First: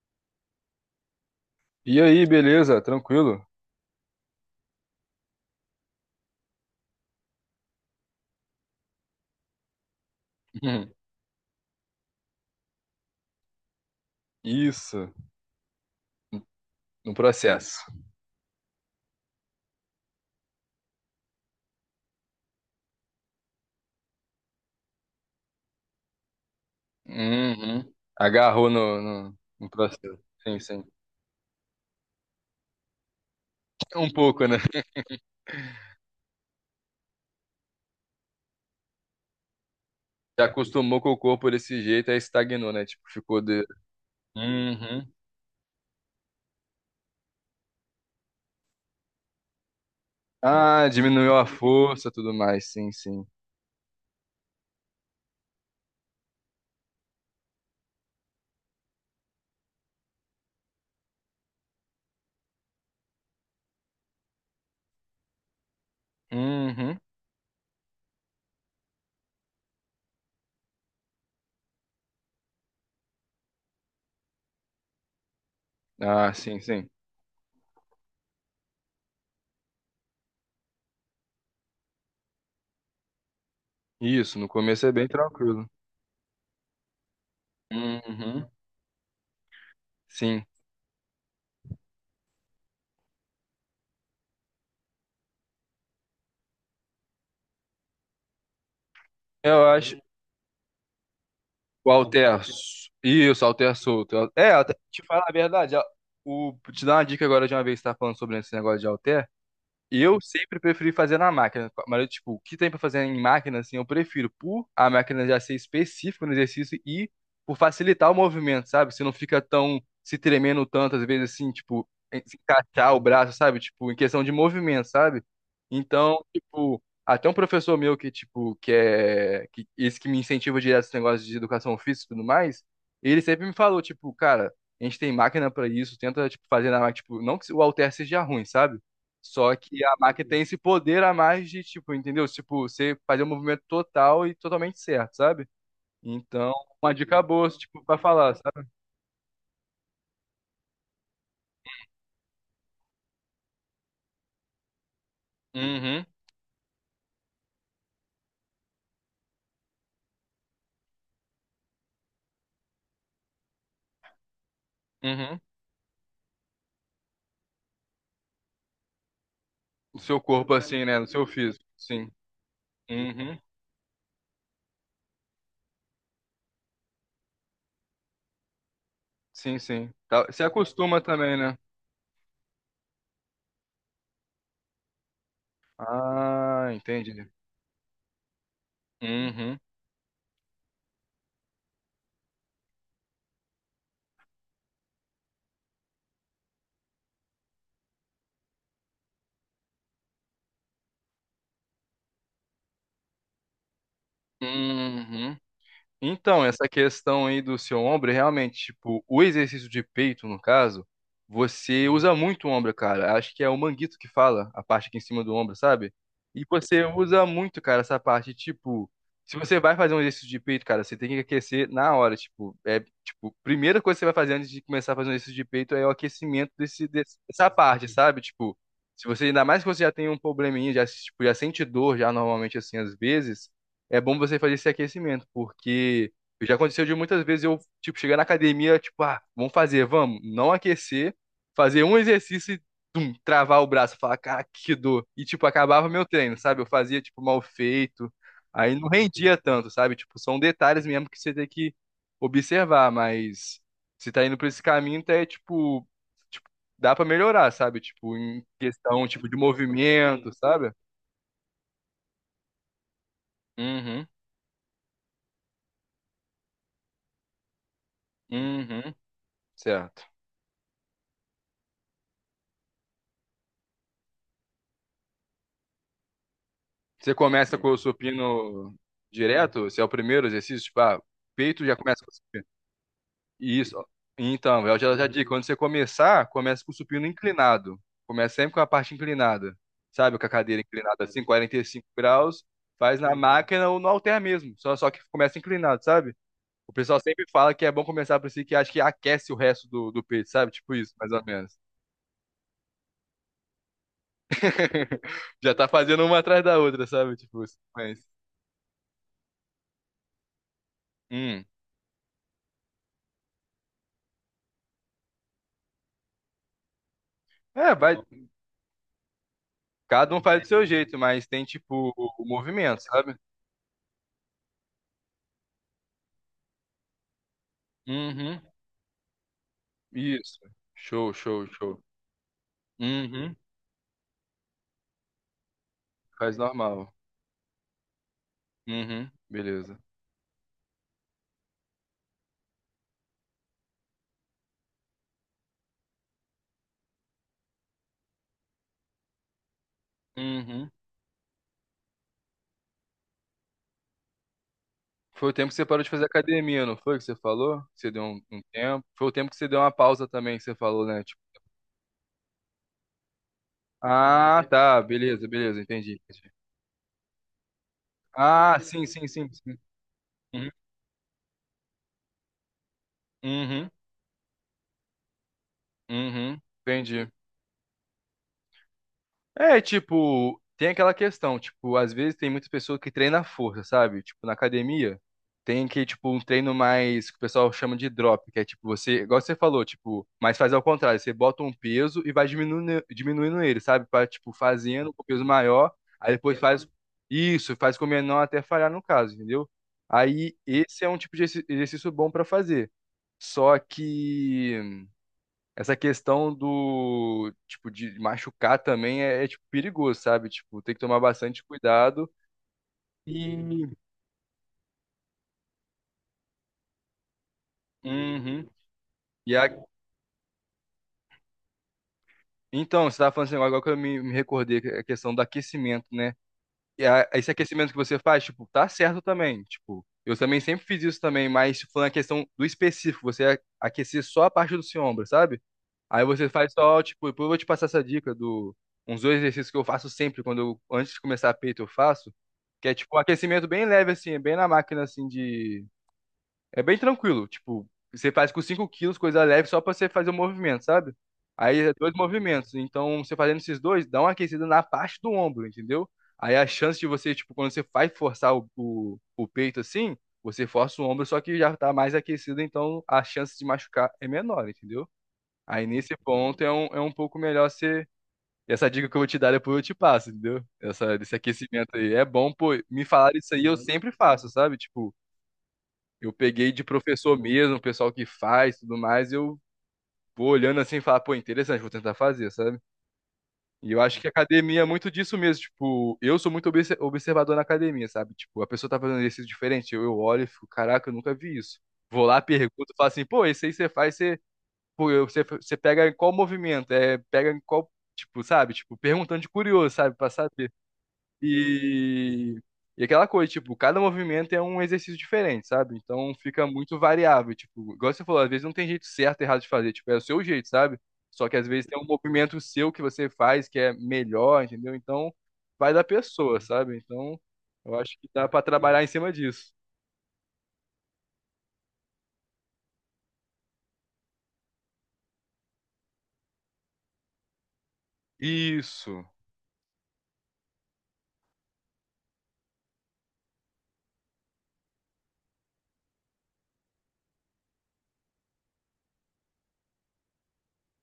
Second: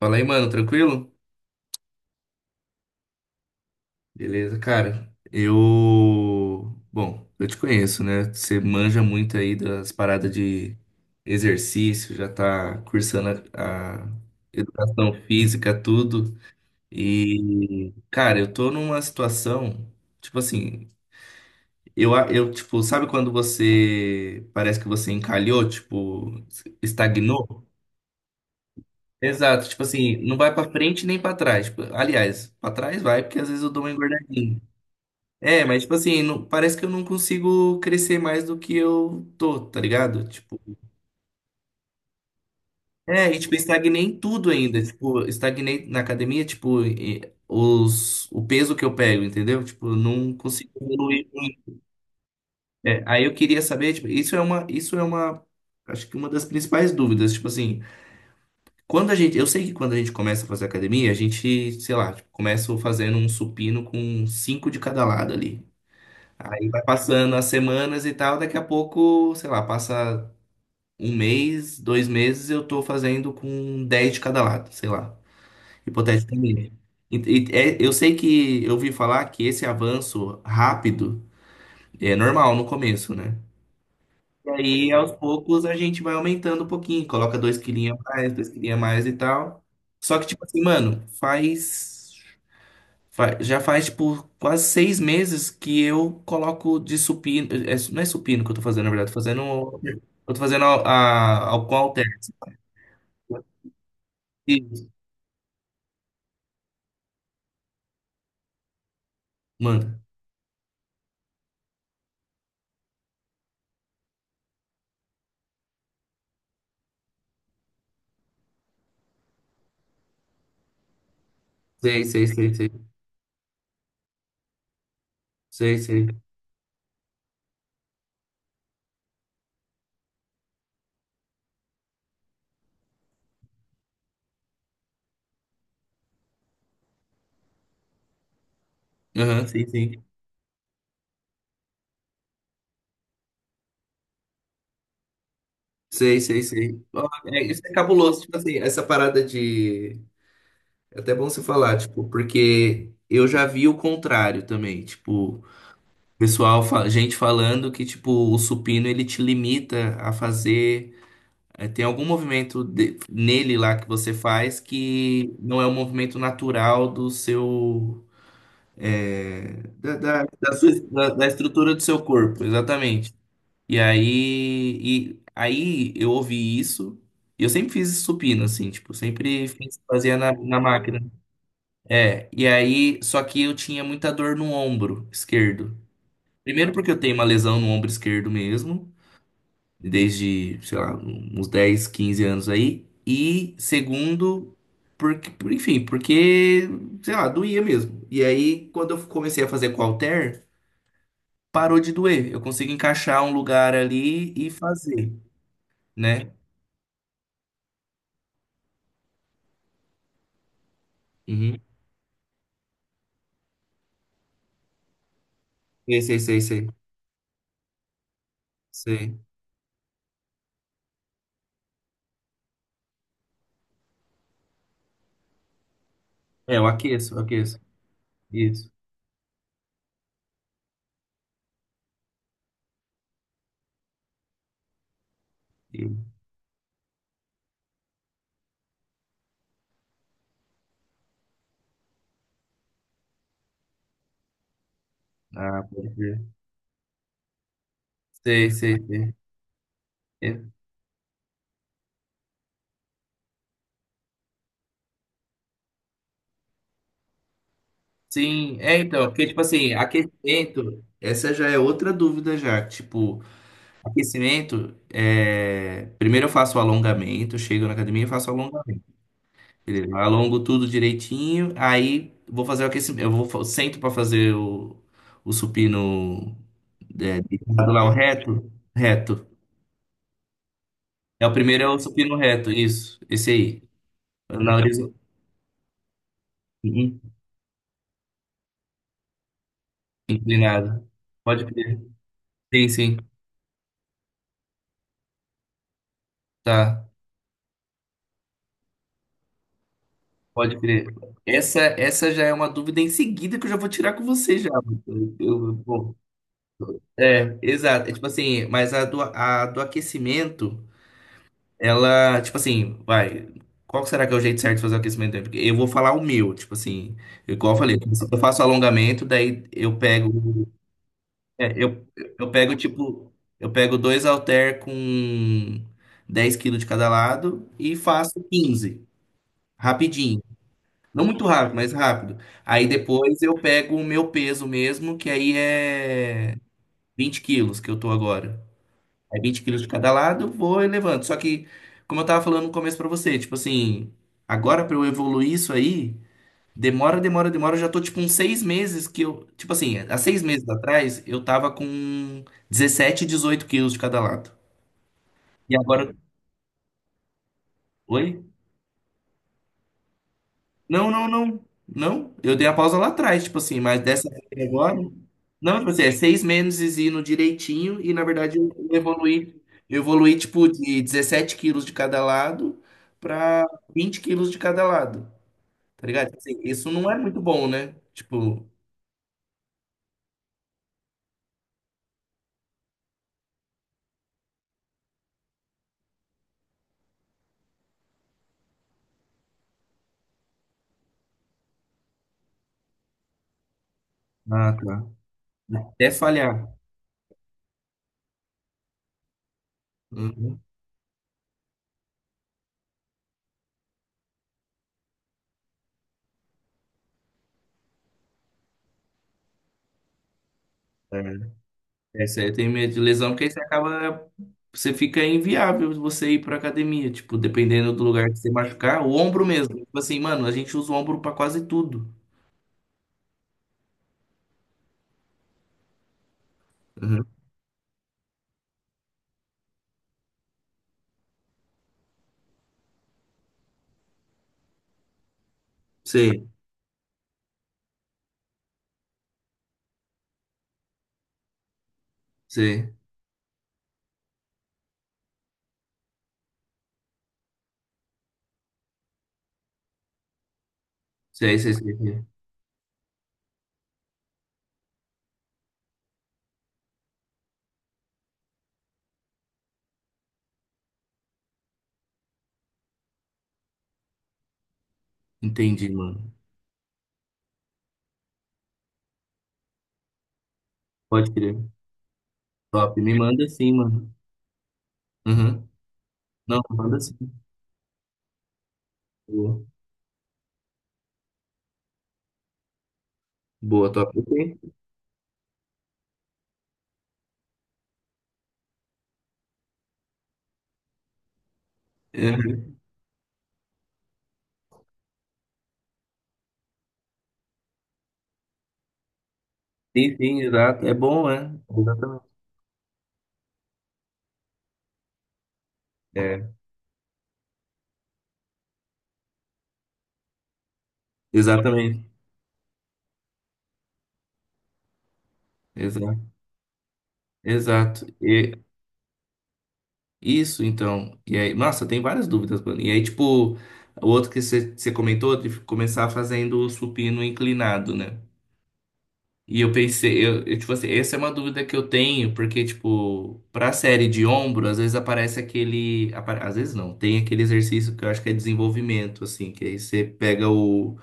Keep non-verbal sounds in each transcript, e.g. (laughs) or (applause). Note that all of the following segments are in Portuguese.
Fala aí, mano, tranquilo? E aí, beleza? Tranquilo? Beleza, cara. Eu. Bom, eu te conheço, né? Você manja muito aí das paradas de Uhum. exercício, já tá cursando a Isso, educação física, tudo. no processo. E, cara, eu tô numa situação, tipo assim, tipo, sabe quando você parece que você encalhou, tipo, estagnou? Uhum. Agarrou no, no, Exato, no tipo assim, processo. não vai Sim, pra sim. frente nem pra trás. Tipo, aliás, pra trás vai, porque às vezes eu dou uma Um pouco, né? engordadinha. É, mas tipo assim, não- parece que eu não consigo crescer mais do que eu tô, tá ligado? Já Tipo, acostumou com o corpo desse jeito, aí estagnou, né? Tipo, é, e ficou tipo, de. estagnei em tudo ainda. Uhum. Tipo, estagnei na academia, tipo, e- o peso que eu pego, entendeu? Tipo, eu não consigo Ah, evoluir diminuiu a muito. força, tudo mais. Sim, É, aí sim. eu queria saber, tipo, isso é uma, acho que uma das principais dúvidas, tipo assim, eu sei que quando a gente começa a fazer academia, a gente, sei lá, tipo, começa fazendo um supino com 5 de cada lado ali. Aí vai Uhum. passando as semanas e tal, daqui a pouco, sei lá, passa um mês, dois meses, eu tô fazendo com 10 de cada lado, sei lá, Ah, sim, hipoteticamente. sim. E- eu sei que eu ouvi falar que esse avanço rápido é normal no começo, né? Isso, no E começo é aí, bem aos poucos, tranquilo. a gente vai aumentando um pouquinho, coloca dois quilinhos a mais, dois Uhum. quilinhos a mais e tal. Só que, tipo Sim. assim, mano, faz. Já faz, tipo, quase 6 meses que eu coloco de supino. É, não é supino que eu tô fazendo, na verdade. Tô Eu fazendo. acho, Eu tô fazendo ao qual o alter. Alter. Isso, Alter solto. É, Isso, te falar a verdade, te dar uma dica agora de uma vez que você tá falando sobre esse negócio de Alter. mano. Eu sempre preferi fazer na máquina, mas eu, tipo, o que tem pra fazer em máquina, assim, eu prefiro por a máquina já ser específica no exercício e por facilitar o movimento, sabe? Você não fica tão se tremendo tanto, às vezes, assim, tipo, Sei, sei, se sei, sei. encaixar o braço, sabe? Tipo, em questão de movimento, sabe? Sei, sei. Então, tipo, até um professor meu que, tipo, esse que me incentiva direto esse negócio de educação física e tudo mais, ele sempre me falou, tipo, cara, a gente tem máquina pra isso, tenta, tipo, fazer na máquina, tipo, não que o halter seja ruim, sabe? Aham, Só sei, que a sei. máquina tem esse poder a mais de, tipo, entendeu? Tipo, você fazer um movimento total e totalmente certo, sabe? Sei, sei, Então, sei. uma Ó, dica é, boa, isso é tipo, pra cabuloso, tipo falar, assim, sabe? essa parada de. É até bom você falar, tipo, porque eu já vi o contrário também. Tipo, Uhum, pessoal, fa- gente falando que, tipo, o supino ele te limita a fazer. É, tem algum movimento de- nele lá que você faz que uhum. não é um movimento natural do seu. É, Da, O seu da, da corpo, sua- assim, né? No da- seu da físico, estrutura do seu sim. corpo, exatamente. Uhum, E aí, e aí eu ouvi isso, e eu sempre fiz supino, assim, tipo, sempre sim, fiz- sim. fazia na, Você na máquina. acostuma também, né? É, e aí, só que eu tinha muita dor no ombro esquerdo. Ah, Primeiro porque eu tenho uma entendi. lesão no ombro esquerdo mesmo, Uhum, desde, sei lá, uns 10, 15 anos aí. E segundo, porque, por, enfim, porque, sei lá, doía mesmo. E aí, quando eu comecei a fazer com halter, parou de doer. Eu consigo encaixar um lugar ali e fazer, uhum. né? Então, essa questão aí do seu ombro, realmente, tipo, o exercício de peito, no caso, Uhum. você usa muito o ombro, cara. Acho que é o manguito que fala, a parte aqui em cima do ombro, sabe? Sei, sei, sei, E sei, você usa muito, cara, essa parte, tipo, sei. se você vai fazer um exercício de peito, cara, você tem que aquecer na hora, tipo, é, tipo, primeira coisa que você vai fazer antes de começar a fazer um exercício de peito é o aquecimento É, eu aqueço, eu dessa aqueço. parte, sabe? Tipo, Isso. se você, ainda mais que você já tem um probleminha, já, tipo, já sente dor já normalmente, assim, às vezes, é bom você fazer esse aquecimento, Isso. porque já aconteceu de muitas vezes eu, tipo, chegar na academia, tipo, ah, vamos fazer, vamos, não aquecer, fazer um exercício e travar o braço, falar, cara, que dor. E, tipo, Ah, pode acabava meu ver. treino, sabe? Eu fazia, tipo, mal feito, Sei, aí sei, não sei. rendia tanto, sabe? Tipo, são É, detalhes mesmo que você tem que observar, mas se tá indo por esse caminho, tá, é, tipo, tipo, dá pra melhorar, sabe? Tipo, em sim, é então, questão, porque tipo, de tipo assim, movimento, sabe? aquecimento, essa já é outra dúvida já, tipo, Uhum, aquecimento, primeiro eu faço o alongamento, chego na academia e faço o alongamento. uhum, Beleza? Eu certo. alongo tudo direitinho, aí vou fazer o aquecimento. Eu vou, fa- sento para fazer o supino, Você é, começa com deitado o lá, o reto. supino Reto. direto, se é o primeiro exercício, tipo, ah, É o primeiro peito é já o começa com o supino supino. reto, isso. Esse aí. Isso. Ó. Na Então, eu horizontal. já digo, quando você começar, começa com o supino inclinado. Começa sempre com a parte inclinada. Sabe, com a cadeira Inclinado. inclinada assim, Pode quarenta e crer. cinco graus, Sim, sim. faz na máquina ou no halter mesmo. Só que começa inclinado, sabe? O Tá. pessoal sempre fala que é bom começar por si, que acho que aquece o resto do peito, sabe? Pode Tipo crer. isso, mais ou menos. Essa já é uma dúvida em seguida que eu já vou tirar com você já. (laughs) Já tá Bom, fazendo uma atrás da outra, sabe? é, Tipo, exato. É, tipo mas. assim, mas a do aquecimento, Hum. ela, tipo assim, vai. Qual será que é o jeito certo de fazer o aquecimento? Porque eu vou falar o meu, tipo assim, igual eu É, falei, vai. eu faço alongamento, daí eu Cada um faz do pego. seu jeito, mas tem é, eu, tipo o eu pego, movimento, tipo, sabe? eu pego dois halter com 10 quilos de cada lado e faço Uhum. quinze, rapidinho. Isso. Não Show, muito show, rápido, mas show. rápido. Aí depois Uhum. eu pego o meu peso mesmo, que aí é Faz normal. 20 quilos que eu tô agora. Uhum. Aí 20 quilos de Beleza. cada lado, vou elevando. Só que, como eu tava falando no começo pra você, tipo assim, agora pra eu evoluir isso aí, demora, demora, demora. Eu já tô tipo uns 6 meses que eu. Tipo assim, há 6 meses Uhum. atrás eu tava com 17, 18 quilos de cada lado. Foi o tempo E que você parou agora. de fazer academia, não foi que você falou? Que você deu Oi? um tempo. Foi o tempo que você deu uma pausa também, que você falou, Não, né? não, Tipo, não. Não, eu dei a pausa lá atrás, tipo assim, mas dessa ah, vez agora. tá, beleza, Não, beleza, tipo assim, é entendi. seis Entendi. meses indo direitinho e na verdade Ah, sim, sim, sim, sim. eu evoluí tipo Uhum, de 17 quilos de cada lado pra uhum, 20 quilos de cada lado, tá ligado? Tipo assim, uhum, isso não é entendi. muito bom, né? Tipo, É, tipo, tem aquela questão, tipo, às vezes tem muitas pessoas que treinam a força, sabe? Tipo, na academia, tem que, tipo, um treino mais, que o pessoal chama de drop, que é tipo, você, igual você falou, tipo, mas faz ao contrário, você bota um peso e vai diminuindo, diminuindo ele, sabe? Pra, tipo, ah, tá. fazendo com peso maior, Até aí depois falhar. faz isso, faz com o menor até falhar no caso, entendeu? Aí, Uhum. esse é um tipo de exercício bom pra fazer. Só que essa questão do, tipo, de machucar também é, tipo, perigoso, sabe? Tipo, tem que tomar bastante É, cuidado. isso aí, eu tenho medo de lesão, porque aí você E... acaba. Você fica inviável você ir pra academia, tipo, dependendo do lugar que você Uhum. machucar, o ombro E a... mesmo. Tipo assim, mano, a gente usa o ombro pra quase tudo. Então, você tava falando assim, agora que eu me recordei, a questão do aquecimento, né? E Uhum. a, esse aquecimento que você faz, tipo, tá certo também. Tipo, eu também sempre fiz isso também, mas tipo, falando a questão do específico, você aquecer só a parte do seu ombro, sabe? Aí Sei, você faz só, tipo, depois eu vou te passar essa dica do uns dois exercícios que eu faço sempre quando eu antes de começar a peito eu faço, que sei, é tipo um aquecimento bem leve assim, é bem na máquina assim de é bem tranquilo, tipo, você faz com 5 quilos, coisa leve só pra você fazer o movimento, sabe? sei, sei, Aí é sei, dois sei. movimentos, então você fazendo esses dois, dá uma aquecida na parte do ombro, entendeu? Aí a chance de você, tipo, quando você vai forçar o peito assim, você força o ombro, só que já tá mais aquecido, então a chance de machucar é menor, entendeu? Aí Entendi, nesse mano. ponto é um pouco melhor ser. Essa dica que eu vou te dar depois eu te passo, entendeu? Essa, Pode desse crer. aquecimento aí. É bom, pô, Top, me me falar manda isso aí, sim, eu mano. sempre faço, sabe? Tipo, Uhum. eu Não, peguei de manda sim. professor mesmo, o pessoal que faz tudo mais, eu Boa, vou olhando assim e falar, pô, interessante, vou tentar fazer, sabe? boa, E eu top. acho que a Ok. academia é muito disso mesmo, tipo, eu sou muito observador na academia, sabe? Tipo, a pessoa tá fazendo exercício diferente, eu olho e fico, caraca, eu nunca vi isso. Vou É, lá, pergunto, falo assim, pô, esse aí você faz, pô, você, pega em qual movimento, é, pega em qual, tipo, sabe? Tipo, perguntando de curioso, sabe? sim, Pra sim, saber. exato. É bom, né? Exatamente. E, e aquela coisa, tipo, cada movimento é um exercício diferente, sabe? Então É, fica muito variável, tipo, igual você falou, às vezes não tem jeito certo e errado de fazer, tipo, é o seu jeito, sabe? Só que às vezes tem exatamente. um movimento seu que você faz que é melhor, entendeu? Então vai da Exato. pessoa, sabe? Então eu Exato. acho que dá E- pra trabalhar em cima disso. isso, então. E aí, nossa, tem várias dúvidas, mano. E aí, tipo, o outro que você comentou de começar fazendo o supino inclinado, né? Isso, E eu pensei, tipo assim, essa é uma dúvida que eu tenho, porque, tipo, pra série de ombro, às vezes aparece aquele. Apa- às vezes não, tem aquele exercício que eu acho que é desenvolvimento, assim, que aí você pega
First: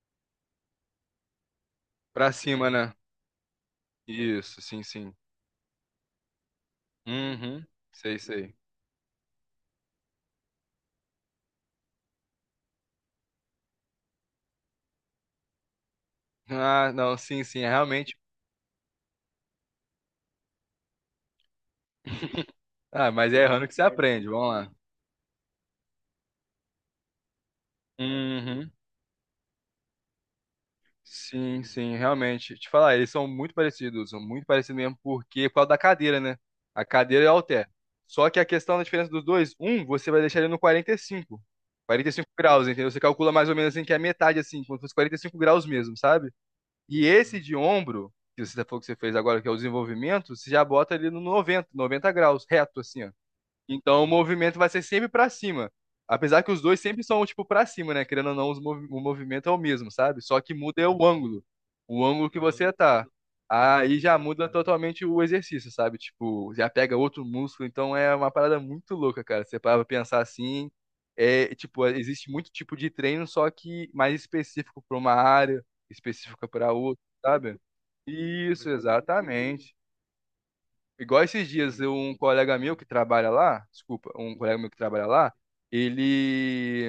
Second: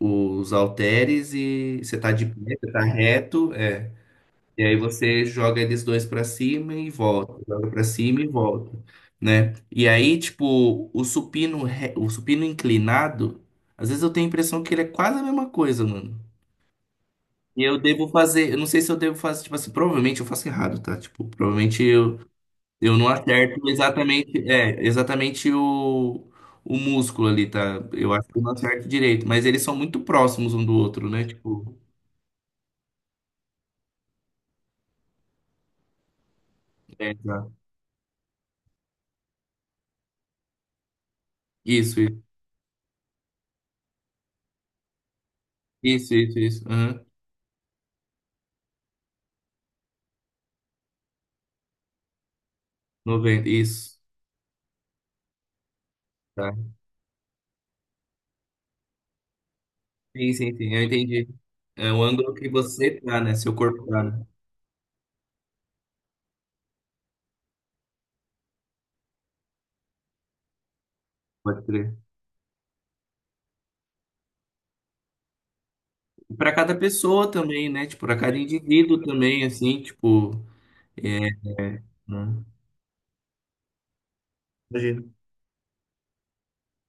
os halteres e você tá de pra pé, cima, você tá né? reto, é. Isso, E aí sim, sim. você joga eles dois pra cima e volta, Uhum, joga pra sei, cima e sei. volta, né? E aí, tipo, o supino, re- o supino inclinado, às vezes eu tenho a impressão que ele é quase a mesma coisa, mano. Ah, não, sim, sim, E é eu devo realmente. fazer, eu não sei se eu devo fazer, tipo assim, provavelmente eu faço errado, tá? Tipo, provavelmente eu não Ah, mas é errando acerto que você aprende, exatamente, vamos lá. é, exatamente o músculo ali, tá? Eu acho que eu não Uhum. acerto direito, mas eles são muito próximos um do outro, né? Sim, Tipo, sim, realmente. Te falar, eles são muito parecidos mesmo, porque por causa da cadeira, né? A é, cadeira é o tá. halter. Só que a questão da diferença dos dois, um, você vai deixar ele no quarenta e cinco, Isso, 45 graus, entendeu? Você calcula mais ou menos assim que é a metade, assim, quando fosse 45 graus mesmo, isso, sabe? isso, isso, isso. Aham. E esse de ombro, que você falou que você fez agora, que é o desenvolvimento, você já bota ele no 90 graus, reto, assim, ó. 90, isso. Então o movimento vai ser sempre pra cima. Apesar que os Tá. dois sempre são, tipo, pra cima, né? Querendo ou não, o movimento é o mesmo, sabe? Sim, Só que sim, sim, muda eu é o entendi. ângulo. É o O ângulo ângulo que que você você tá. tá, né? Seu corpo Aí tá, já né? muda totalmente o exercício, sabe? Tipo, já pega outro músculo. Então é uma parada muito louca, cara. Você para pra pensar assim. É, Pode tipo, crer. existe muito tipo de treino, só que mais específico pra uma área, E específica pra pra cada outra, pessoa sabe? também, né? Tipo, para cada Isso, indivíduo também, exatamente. assim, tipo. Igual É, esses dias, é, um né? colega meu que trabalha lá, desculpa, um colega meu que Imagino. trabalha lá, ele,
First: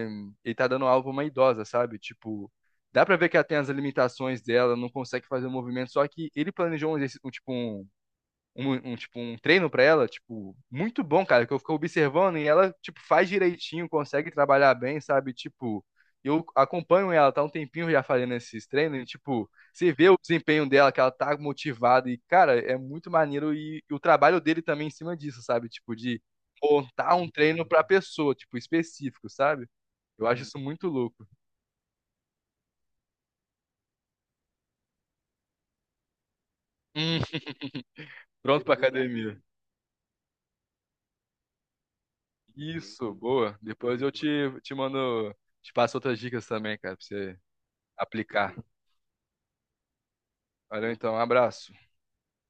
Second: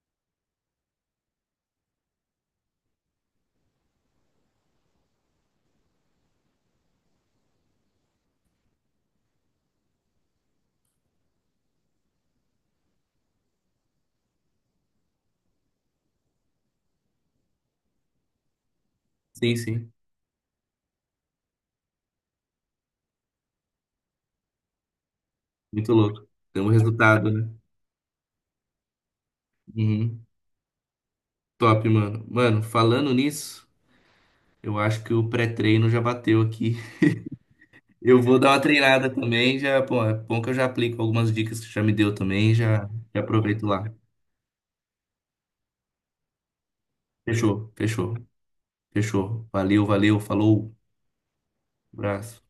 ele tá dando aula pra uma idosa, sabe? Tipo, dá pra ver que ela tem as limitações dela, não consegue fazer o movimento, só que ele planejou um exercício, um treino pra ela, tipo, muito bom, cara, que eu fico observando e ela, tipo, faz direitinho, consegue trabalhar bem, sabe? Tipo, eu acompanho ela, tá um tempinho já fazendo esses treinos e, tipo, Sim, sim. você vê o desempenho dela, que ela tá motivada e, cara, é muito maneiro e o trabalho dele também em cima disso, sabe? Muito Tipo, de louco. Tem um montar resultado, um né? treino pra pessoa, tipo, específico, sabe? Uhum. Eu acho isso muito louco. Top, mano. Mano, falando nisso, eu acho que o pré-treino já bateu aqui. (laughs) Hum, Eu vou dar uma Pronto pra treinada academia. também, já, pô, é bom que eu já aplico algumas dicas que você já me deu também, já, Isso, já boa. aproveito lá. Depois eu te mando, te passo outras dicas também, cara, pra você Fechou, fechou, aplicar. fechou. Valeu, valeu, falou. Valeu, então, um abraço. Abraço.